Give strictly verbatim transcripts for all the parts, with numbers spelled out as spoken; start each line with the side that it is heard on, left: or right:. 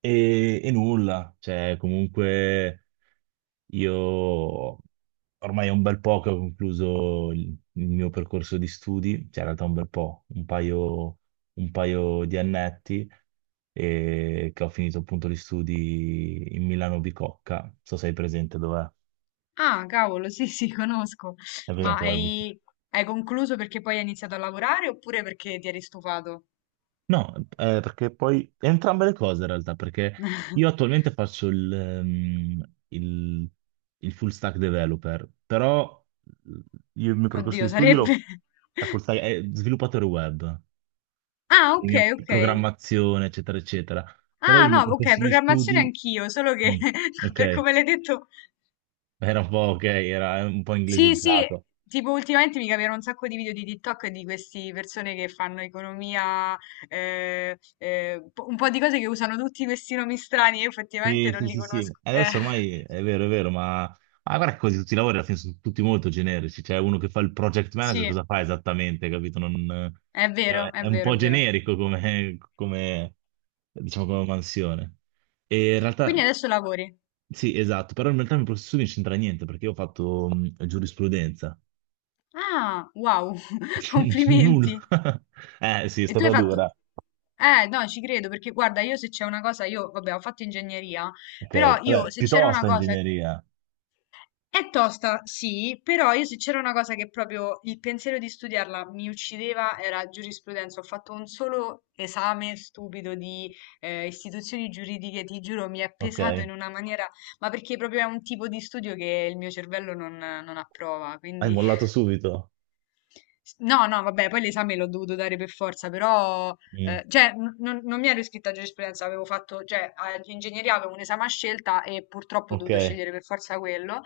right: E, e nulla, cioè comunque io ormai è un bel po' che ho concluso il, il mio percorso di studi, cioè in realtà un bel po', un paio, un paio di annetti e che ho finito appunto gli studi in Milano Bicocca, non so se sei presente dov'è,
left: Ah, cavolo, sì, sì, conosco.
right: sei
left: Ma
right: presente dov'è.
left: hai, hai concluso perché poi hai iniziato a lavorare oppure perché ti eri stufato?
right: No, eh, perché poi entrambe le cose in realtà, perché io attualmente faccio il, ehm, il- il full stack developer, però io il mio percorso di
left: Oddio,
right: studio
left: sarebbe...
right: lo- è, full stack- è sviluppatore web,
left: Ah, ok,
right: quindi ho
left: ok.
right: programmazione, eccetera, eccetera. Però
left: Ah,
right: il mio
left: no, ok,
right: percorso di
left: programmazione
right: studi,
left: anch'io, solo che
right: mm,
left: per
right: ok,
left: come l'hai detto...
right: era un po' ok, era un po'
left: Sì, sì,
right: inglesizzato.
left: tipo ultimamente mi capivano un sacco di video di TikTok di queste persone che fanno economia, eh, eh, po- un po' di cose che usano tutti questi nomi strani, io effettivamente
right: Sì,
left: non
right: sì,
left: li
right: sì, sì.
left: conosco. Eh,
right: Adesso ormai è vero, è vero, ma, ma guarda che quasi tutti i lavori alla fine sono tutti molto generici. C'è uno che fa il project manager,
left: sì,
right: cosa fa esattamente, capito? Non- eh,
left: è vero,
right: è,
left: è
right: è un
left: vero, è
right: po'
left: vero.
right: generico come, come, diciamo, come mansione. E in realtà,
left: Quindi adesso lavori.
right: sì, esatto, però in realtà il mio processo non c'entra niente perché io ho fatto mh, giurisprudenza.
left: Ah, wow,
right: Nulla.
left: complimenti.
right: Eh, sì, è
left: E tu hai
right: stata
left: fatto...
right: dura.
left: Eh, no, ci credo, perché guarda, io se c'è una cosa, io, vabbè, ho fatto ingegneria, però
right: Ok,
left: io
right: vabbè,
left: se c'era una
right: piuttosto
left: cosa...
right: ingegneria,
left: È tosta, sì, però io se c'era una cosa che proprio il pensiero di studiarla mi uccideva era giurisprudenza. Ho fatto un solo esame stupido di eh, istituzioni giuridiche, ti giuro, mi è
right: ok?
left: pesato
right: Hai
left: in una maniera, ma perché proprio è un tipo di studio che il mio cervello non non approva, quindi...
right: mollato subito.
left: S- No, no, vabbè, poi l'esame l'ho dovuto dare per forza, però,
right: Mm.
left: eh, cioè, n- non, non mi ero iscritta a giurisprudenza, avevo fatto, cioè, all'ingegneria avevo un esame a scelta e purtroppo ho
right: Ok.
left: dovuto scegliere per forza quello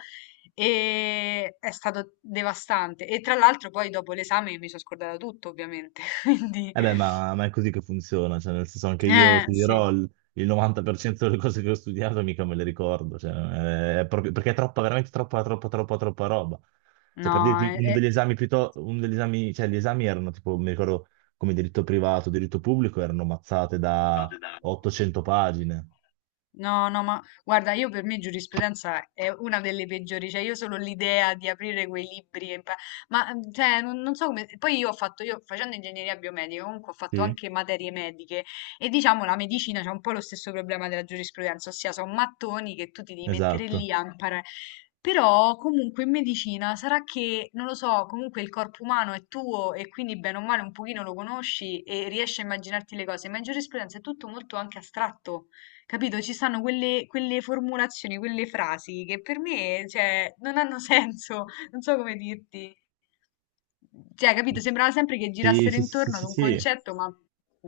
left: e è stato devastante. E tra l'altro poi dopo l'esame mi sono scordata tutto, ovviamente, quindi,
right: Eh beh, ma, ma è così che funziona, cioè, nel senso anche io
left: eh,
right: ti
left: sì,
right: dirò il, il novanta per cento delle cose che ho studiato mica me le ricordo, cioè, è, è proprio, perché è troppa, veramente troppa, troppa, troppa, troppa roba. Cioè, per
left: no,
right: dirti,
left: è,
right: uno
left: è-
right: degli esami piuttosto, uno degli esami, cioè, gli esami erano tipo, mi ricordo, come diritto privato, diritto pubblico, erano mazzate da ottocento pagine.
left: No, no, ma guarda, io per me giurisprudenza è una delle peggiori, cioè io solo l'idea di aprire quei libri, e impa- ma mm, cioè, non, non so come, poi io ho fatto, io facendo ingegneria biomedica comunque ho fatto
right: Sì,
left: anche materie mediche e diciamo la medicina c'è un po' lo stesso problema della giurisprudenza, ossia sono mattoni che tu ti devi mettere
right: esatto.
left: lì a imparare, però comunque in medicina sarà che, non lo so, comunque il corpo umano è tuo e quindi bene o male un pochino lo conosci e riesci a immaginarti le cose, ma in giurisprudenza è tutto molto anche astratto. Capito? Ci stanno quelle, quelle formulazioni, quelle frasi che per me, cioè, non hanno senso, non so come dirti. Cioè, capito? Sembrava sempre che
right: Sì,
left: girassero
right: sì, sì, sì,
left: intorno ad
right: sì,
left: un
right: sì.
left: concetto, ma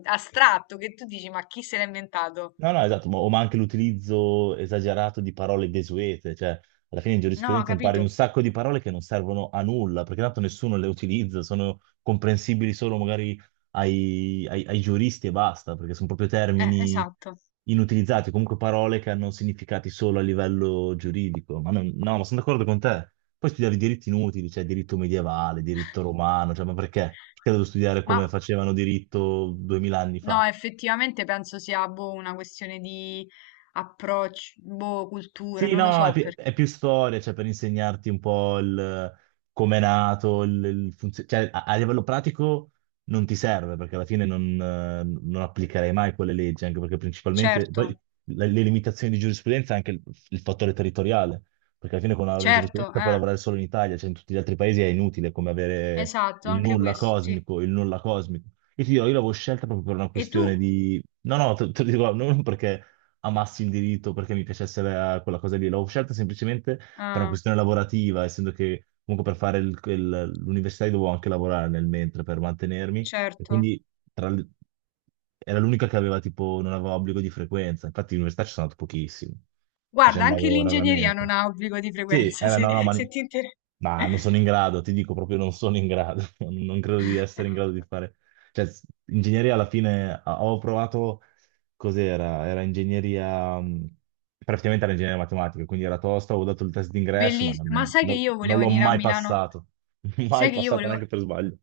left: astratto, che tu dici, ma chi se l'ha inventato?
right: No, no, esatto, ma, o ma anche l'utilizzo esagerato di parole desuete, cioè alla fine in
left: No,
right: giurisprudenza impari un
left: capito?
right: sacco di parole che non servono a nulla, perché tanto nessuno le utilizza, sono comprensibili solo magari ai, ai- ai giuristi e basta, perché sono proprio
left: Eh,
right: termini
left: esatto.
right: inutilizzati, comunque parole che hanno significati solo a livello giuridico. Ma non- no, ma sono d'accordo con te. Poi studiavi diritti inutili, cioè diritto medievale, diritto romano, cioè ma perché? Perché devo studiare
left: Ma
right: come facevano diritto duemila anni
left: no,
right: fa?
left: effettivamente penso sia boh, una questione di approccio, boh, cultura,
right: Sì,
left: non lo
right: no, è,
left: so
right: pi-
left: perché.
right: è più storia, cioè per insegnarti un po' il, come è nato, il, il funzio- cioè a, a livello pratico non ti serve perché alla fine non, eh, non applicherai mai quelle leggi, anche perché principalmente
left: Certo,
right: poi le, le limitazioni di giurisprudenza è anche il, il fattore territoriale, perché alla fine con la laurea in
left: certo,
right: giurisprudenza puoi
left: eh,
right: lavorare solo in Italia, cioè in tutti gli altri paesi è inutile, come avere
left: esatto,
right: il
left: anche
right: nulla
left: questo, sì.
right: cosmico, il nulla cosmico. Io ti dirò, io l'avevo scelta proprio per una
left: E tu?
right: questione di... No, no, te, te lo dico, non perché amassi il diritto perché mi piacesse la- quella cosa lì, l'ho scelta semplicemente per una
left: Ah,
right: questione lavorativa, essendo che comunque per fare il- il- l'università io dovevo anche lavorare nel mentre per mantenermi, e
left: certo.
right: quindi tra le- era l'unica che aveva tipo, non aveva obbligo di frequenza, infatti all'università ci sono andato pochissimo, cioè ci
left: Guarda, anche
right: andavo
left: l'ingegneria non
right: raramente.
left: ha obbligo di
right: Sì,
left: frequenza,
right: eh,
left: se,
right: no, no, ma,
left: se ti interessa.
right: ma non sono in grado, ti dico proprio non sono in grado, non credo di essere in grado di fare, cioè s- ingegneria alla fine ah, ho provato, cos'era? Era ingegneria, mh, praticamente era ingegneria matematica, quindi era tosta, avevo dato il test d'ingresso, ma
left: Bellissimo. Ma
right: non,
left: sai che
right: non-
left: io
right: non
left: volevo
right: l'ho
left: venire a
right: mai
left: Milano?
right: passato,
left: Sai
right: mai
left: che io
right: passato
left: volevo...
right: neanche per sbaglio.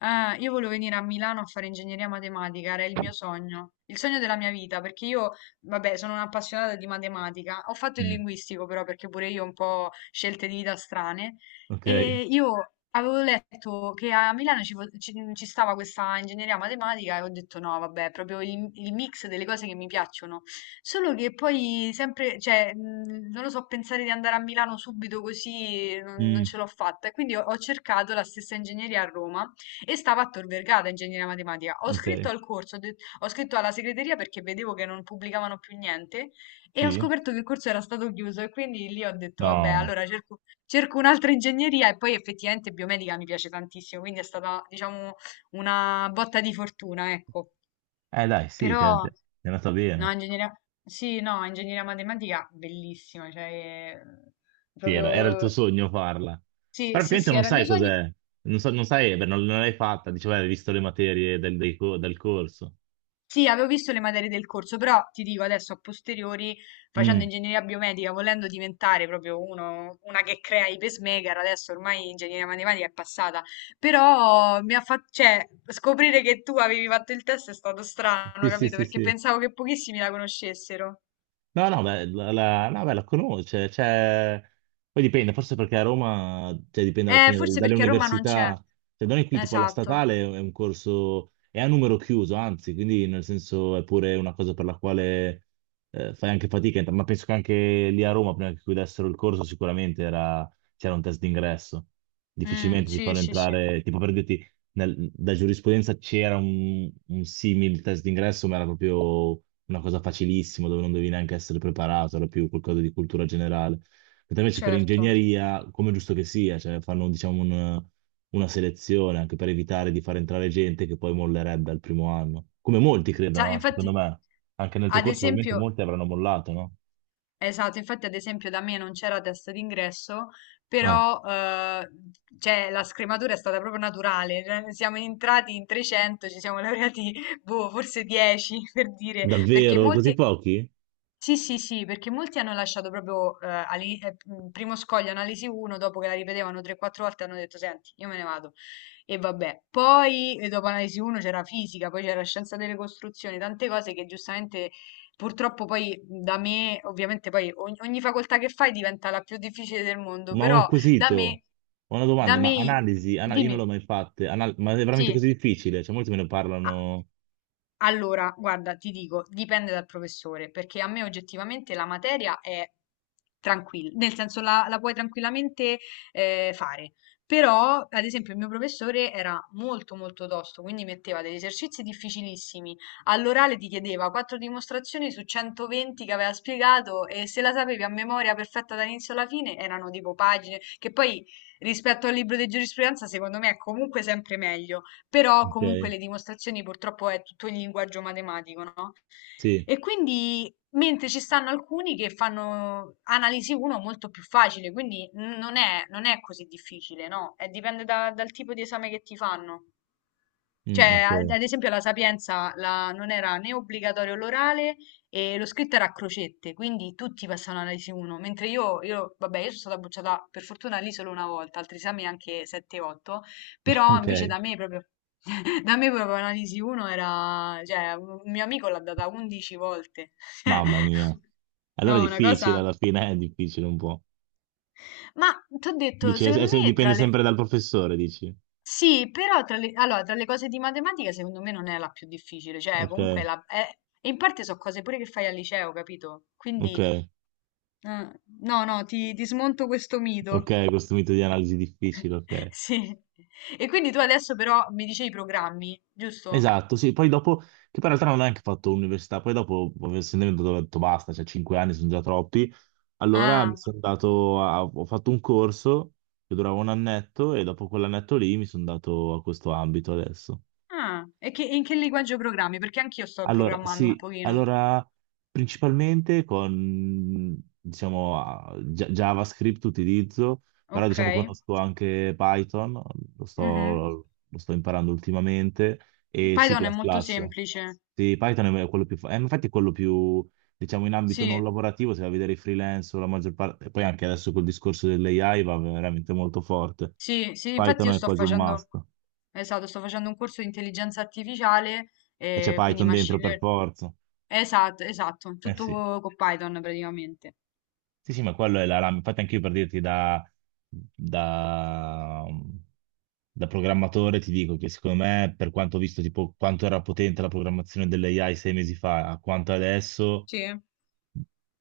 left: Eh, io volevo venire a Milano a fare ingegneria matematica, era il mio sogno, il sogno della mia vita, perché io, vabbè, sono un'appassionata di matematica, ho fatto il
right: Mm,
left: linguistico però perché pure io ho un po' scelte di vita strane
right: ok.
left: e io avevo letto che a Milano ci, fo- ci- ci stava questa ingegneria matematica e ho detto no, vabbè, è proprio il, il mix delle cose che mi piacciono, solo che poi sempre, cioè, mh, non lo so, pensare di andare a Milano subito così non, non
right: Mm,
left: ce l'ho fatta e quindi ho ho cercato la stessa ingegneria a Roma e stava a Tor Vergata, ingegneria matematica. Ho
right: ok,
left: scritto al corso, ho det- ho scritto alla segreteria perché vedevo che non pubblicavano più niente e ho
right: sì,
left: scoperto che il corso era stato chiuso e quindi lì ho detto, vabbè,
right: no,
left: allora cerco, cerco un'altra ingegneria e poi effettivamente biomedica mi piace tantissimo, quindi è stata, diciamo, una botta di fortuna, ecco.
right: eh dai, sì,
left: Però,
right: ti è ti è andata
left: no,
right: bene.
left: ingegneria, sì, no, ingegneria matematica, bellissima, cioè, eh,
right: Sì, era, era il tuo
left: proprio,
right: sogno farla.
left: sì,
right: Però
left: sì,
right: praticamente
left: sì,
right: non
left: era il mio
right: sai
left: sogno.
right: cos'è. Non so- non sai, beh, non, non l'hai fatta. Dicevo, hai visto le materie del, dei co- del corso.
left: Sì, avevo visto le materie del corso, però ti dico adesso a posteriori, facendo
right: Mm.
left: ingegneria biomedica, volendo diventare proprio uno, una che crea i pacemaker, adesso ormai ingegneria matematica è passata, però mi ha fatto, cioè, scoprire che tu avevi fatto il test è stato strano,
right: Sì, sì,
left: capito?
right: sì,
left: Perché
right: sì.
left: pensavo che pochissimi la conoscessero.
right: No, no, beh, la, la- no, beh, la conosce, cioè, poi dipende, forse perché a Roma, cioè, dipende alla
left: Eh,
right: fine dal-
left: forse
right: dalle,
left: perché a Roma non c'è.
right: università, cioè, da noi qui tipo alla
left: Esatto.
right: statale è un corso, è a numero chiuso, anzi, quindi nel senso è pure una cosa per la quale eh, fai anche fatica, ma penso che anche lì a Roma, prima che chiudessero il corso, sicuramente era- c'era un test d'ingresso,
left: Mm,
right: difficilmente ti
left: sì,
right: fanno
left: sì, sì,
right: entrare, tipo per dirti, nel- da giurisprudenza c'era un, un simile test d'ingresso, ma era proprio una cosa facilissima dove non devi neanche essere preparato, era più qualcosa di cultura generale. Mentre invece per
left: certo.
right: ingegneria, come è giusto che sia, cioè fanno diciamo un- una selezione anche per evitare di far entrare gente che poi mollerebbe al primo anno. Come molti
left: Sa-
right: credono, no? Secondo
left: infatti,
right: me, anche nel tuo
left: ad
right: corso probabilmente
left: esempio...
right: molti avranno mollato, no?
left: Esatto, infatti ad esempio da me non c'era test d'ingresso,
right: Ah,
left: però eh, cioè, la scrematura è stata proprio naturale, cioè, ne siamo entrati in trecento, ci siamo laureati boh, forse dieci per dire, perché
right: davvero? Così
left: molti
right: pochi?
left: sì, sì, sì, perché molti hanno lasciato proprio eh, all'ini- eh, mh, primo scoglio analisi uno, dopo che la ripetevano tre o quattro volte hanno detto, senti, io me ne vado. E vabbè, poi eh, dopo analisi uno c'era fisica, poi c'era scienza delle costruzioni, tante cose che giustamente purtroppo poi da me, ovviamente poi ogni, ogni facoltà che fai diventa la più difficile del mondo,
right: Ma ho un
left: però da
right: quesito,
left: me,
right: ho una
left: da
right: domanda, ma
left: me,
right: analisi, ana- io non
left: dimmi,
right: l'ho mai fatta, ma è veramente
left: sì.
right: così difficile? Cioè molti me ne
left: Ah,
right: parlano,
left: allora, guarda, ti dico, dipende dal professore, perché a me oggettivamente la materia è tranquilla, nel senso la, la puoi tranquillamente eh, fare. Però, ad esempio, il mio professore era molto molto tosto, quindi metteva degli esercizi difficilissimi. All'orale ti chiedeva quattro dimostrazioni su centoventi che aveva spiegato e se la sapevi a memoria perfetta dall'inizio alla fine erano tipo pagine, che poi rispetto al libro di giurisprudenza secondo me è comunque sempre meglio però comunque
right: ok?
left: le dimostrazioni purtroppo è tutto in linguaggio matematico, no?
right: Sì,
left: E quindi, mentre ci stanno alcuni che fanno analisi uno molto più facile, quindi n- non è, non è così difficile, no? Eh, dipende da- dal tipo di esame che ti fanno.
right: mm,
left: Cioè,
right: ok,
left: ad ad esempio, la Sapienza la- non era né obbligatorio l'orale e lo scritto era a crocette, quindi tutti passavano all'A I S I uno, mentre io, io, vabbè, io sono stata bocciata per fortuna lì solo una volta, altri esami anche sette o otto, però invece
right: ok.
left: da me proprio, da me proprio analisi uno era, cioè, un un mio amico l'ha data undici volte.
right: Mamma mia. Allora è
left: No, una
right: difficile,
left: cosa...
right: alla fine è difficile un po'.
left: Ma ti ho detto,
right: Dici, è- è
left: secondo
right: se-
left: me
right: dipende
left: tra le,
right: sempre dal professore, dici.
left: sì, però tra le, allora, tra le cose di matematica secondo me non è la più difficile, cioè comunque
right: Ok,
left: la, è- e in parte sono cose pure che fai al liceo, capito?
right: ok,
left: Quindi, eh, no, no, ti, ti smonto questo mito.
right: ok, questo mito di analisi difficile, ok.
left: Sì. E quindi tu adesso però mi dicevi i programmi, giusto?
right: Esatto, sì, poi dopo, che poi in realtà non ho neanche fatto università, poi dopo, essendo ho detto basta, cioè cinque anni sono già troppi, allora mi
left: Ah,
right: sono dato, a- ho fatto un corso che durava un annetto e dopo quell'annetto lì mi sono dato a questo ambito adesso.
left: ah, e che, in che linguaggio programmi? Perché anch'io sto
right: Allora,
left: programmando un
right: sì,
left: pochino.
right: allora principalmente con, diciamo, ah, Gia- JavaScript utilizzo, però
left: Ok.
right: diciamo conosco anche Python, lo
left: Mhm.
right: sto, lo sto imparando ultimamente, e C++.
left: Python è
right: Plus
left: molto
right: plus.
left: semplice.
right: Sì, Python è quello più, fa- eh, infatti è quello più, diciamo, in ambito non
left: Sì.
right: lavorativo, se vai a vedere i freelance o la maggior parte, e poi anche adesso col discorso dell'A I va veramente molto forte.
left: Sì, sì, infatti
right: Python
left: io
right: è
left: sto
right: quasi un must,
left: facendo, esatto, sto facendo un corso di intelligenza artificiale,
right: e c'è
left: e quindi
right: Python dentro
left: machine
right: per
left: learning.
right: forza.
left: Esatto, esatto,
right: Eh
left: tutto
right: sì.
left: co- con Python praticamente.
right: Sì, sì, ma quello è la RAM. Infatti anche io per dirti da, da- da programmatore ti dico che secondo me, per quanto ho visto tipo quanto era potente la programmazione dell'A I sei mesi fa a quanto adesso,
left: Sì,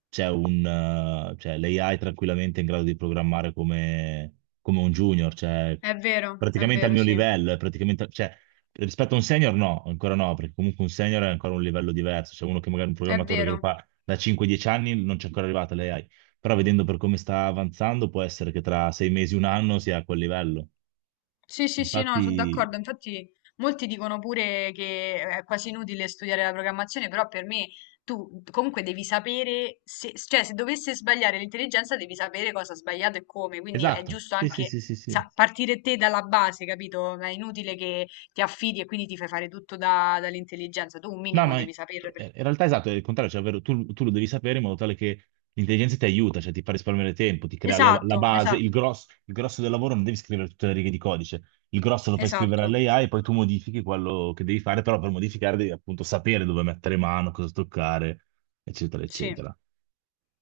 right: c'è un, eh, cioè, l'A I tranquillamente è in grado di programmare come, come un junior, cioè
left: è vero, è
right: praticamente al
left: vero,
right: mio
left: sì,
right: livello, è praticamente, cioè, rispetto a un senior no, ancora no, perché comunque un senior è ancora un livello diverso, c'è uno che magari è un
left: è
right: programmatore che lo
left: vero.
right: fa da cinque dieci anni non c'è ancora arrivata l'A I, però vedendo per come sta avanzando può essere che tra sei mesi, un anno sia a quel livello.
left: Sì, sì, sì, no, sono
right: Infatti,
left: d'accordo. Infatti, molti dicono pure che è quasi inutile studiare la programmazione, però per me tu comunque devi sapere, se, cioè se dovesse sbagliare l'intelligenza, devi sapere cosa ha sbagliato e come. Quindi è
right: esatto,
left: giusto
right: sì, sì, sì,
left: anche
right: sì, sì.
left: sa- partire te dalla base, capito? È inutile che ti affidi e quindi ti fai fare tutto da- dall'intelligenza. Tu un
right: No,
left: minimo
right: ma
left: devi
right: in
left: saperlo.
right: in
left: perché-
right: realtà esatto, è il contrario, cioè, ovvero tu, tu lo devi sapere in modo tale che l'intelligenza ti aiuta, cioè ti fa risparmiare tempo, ti crea le- la
left: Esatto,
right: base, il
left: esatto,
right: grosso, il grosso del lavoro non devi scrivere tutte le righe di codice, il grosso lo fai scrivere
left: esatto.
right: all'A I e poi tu modifichi quello che devi fare, però per modificare devi appunto sapere dove mettere mano, cosa toccare, eccetera,
left: Sì.
right: eccetera.